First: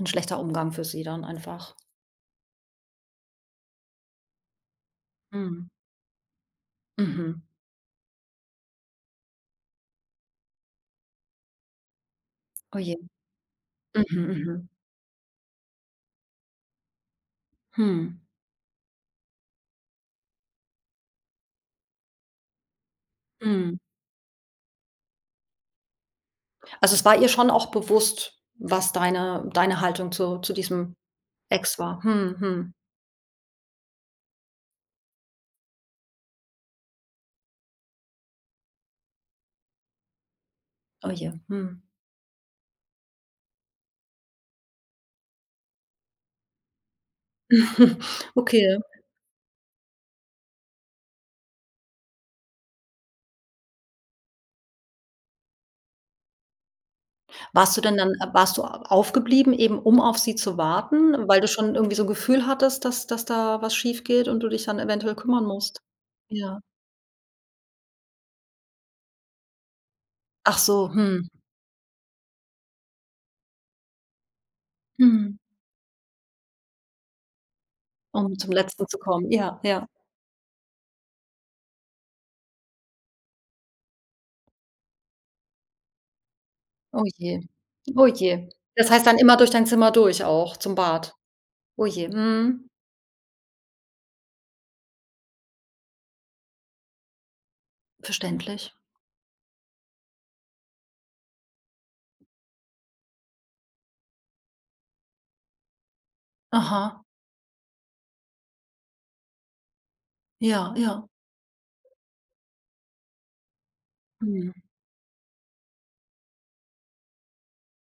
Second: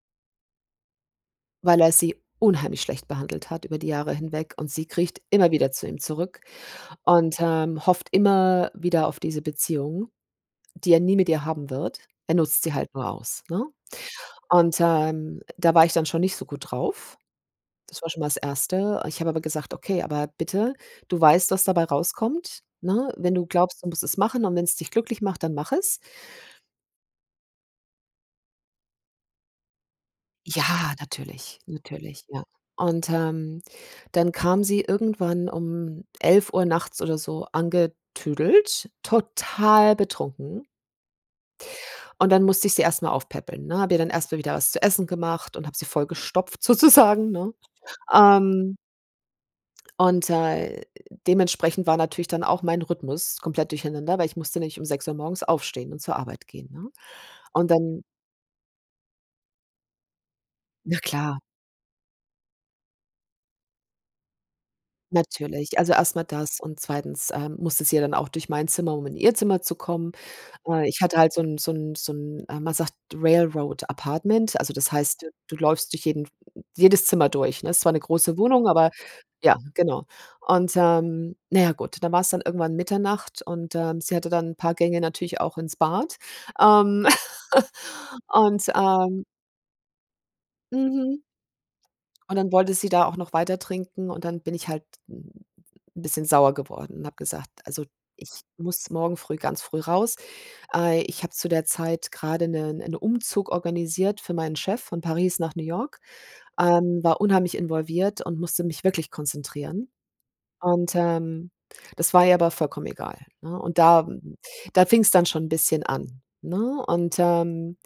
'N schlechter Umgang für sie dann einfach. Weil er sie unheimlich schlecht behandelt hat über die Jahre hinweg und sie kriecht immer Mhm. wieder zu ihm zurück und, Mhm. ähm, hofft immer, wieder auf diese Beziehung, die er nie mit ihr haben wird. Er nutzt sie Oh halt je. nur aus, ne, Mhm. Mhm. und, ähm, äh, da war ich dann schon nicht so gut drauf. Das war schon Mhm. mal das 1., erste ich habe aber gesagt: „Okay, aber bitte, du weißt, was dabei rauskommt, ne? Wenn du Mhm. glaubst, du musst es machen und wenn's dich glücklich macht, dann mach es.“ Also, es war ihr schon auch bewusst, was deine deine Haltung zu zu Ja, diesem natürlich, Ex war. natürlich, Mhm, ja, mhm. und, ähm, dann kam sie irgendwann um 11:00 nachts oder so angetüdelt, total betrunken. Oh, je, mhm. Und dann musste ich sie erst mal aufpäppeln, ne? Habe ihr dann erst mal wieder was zu essen gemacht und habe sie vollgestopft sozusagen, ne? Okay. Ähm und, äh, dementsprechend war natürlich dann auch meine Rhythmus komplett durcheinander, weil ich musste nämlich um 6:00 morgens aufstehen und zur Arbeit gehen, ne, und Warst du dann dann a warst du au aufgeblieben, eben um auf sie zu Na warten, weil klar. du schon irgendwie so 'n Gefühl hattest, dass dass da etwas schiefgeht und du dich dann eventuell kümmern Natürlich, musst? also, erst mal Ja. das und 2., äh, musste sie ja dann auch durch meine Zimmer, um in ihr Zimmer zu kommen. Achso, Äh, ich hatte hm. halt so 'n so 'n so 'n, äh, man sagt Rail Road Apartment. Also, das heißt, Mhm. du läufst durch jeden f jedes Zimmer durch, ne? Es war 'ne große Um zum Wohnung, Letzten aber zu kommen, ja, ja, ja. genau, und, ähm, na ja, gut, dann war's dann irgendwann Mitternacht und, ähm, sie hatte dann 'n paar Gänge natürlich auch ins Bad, Oh ähm, je. Oh je. und Das heißt dann immer durch dein Zimmer durch auch zum Bad? Mhm, Oh je. und dann Mhm. wollte sie da auch noch weiter trinken und dann bin ich halt 'n bisschen sauer geworden und habe gesagt: „Also ich Verständlich. muss morgen früh ganz früh raus. Äh, ich habe zu der Zeit grade 'ne 'nen Umzug organisiert für meinen Chef von Paris nach New York, ähm, Aha. war unheimlich involviert und musste mich wirklich konzentrieren Ja, und, ja. ähm, das war ihr aber vollkommen egal, ne, und da, m Mhm. da fing's dann schon 'n bisschen an, ne und, ähm,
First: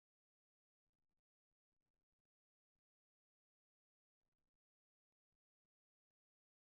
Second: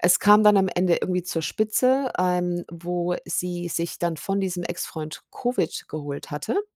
es kam dann am Ende irgendwie zur Spitze, ähm, wo sie sich dann von diesem Ex-Freund Covid geholt hatte.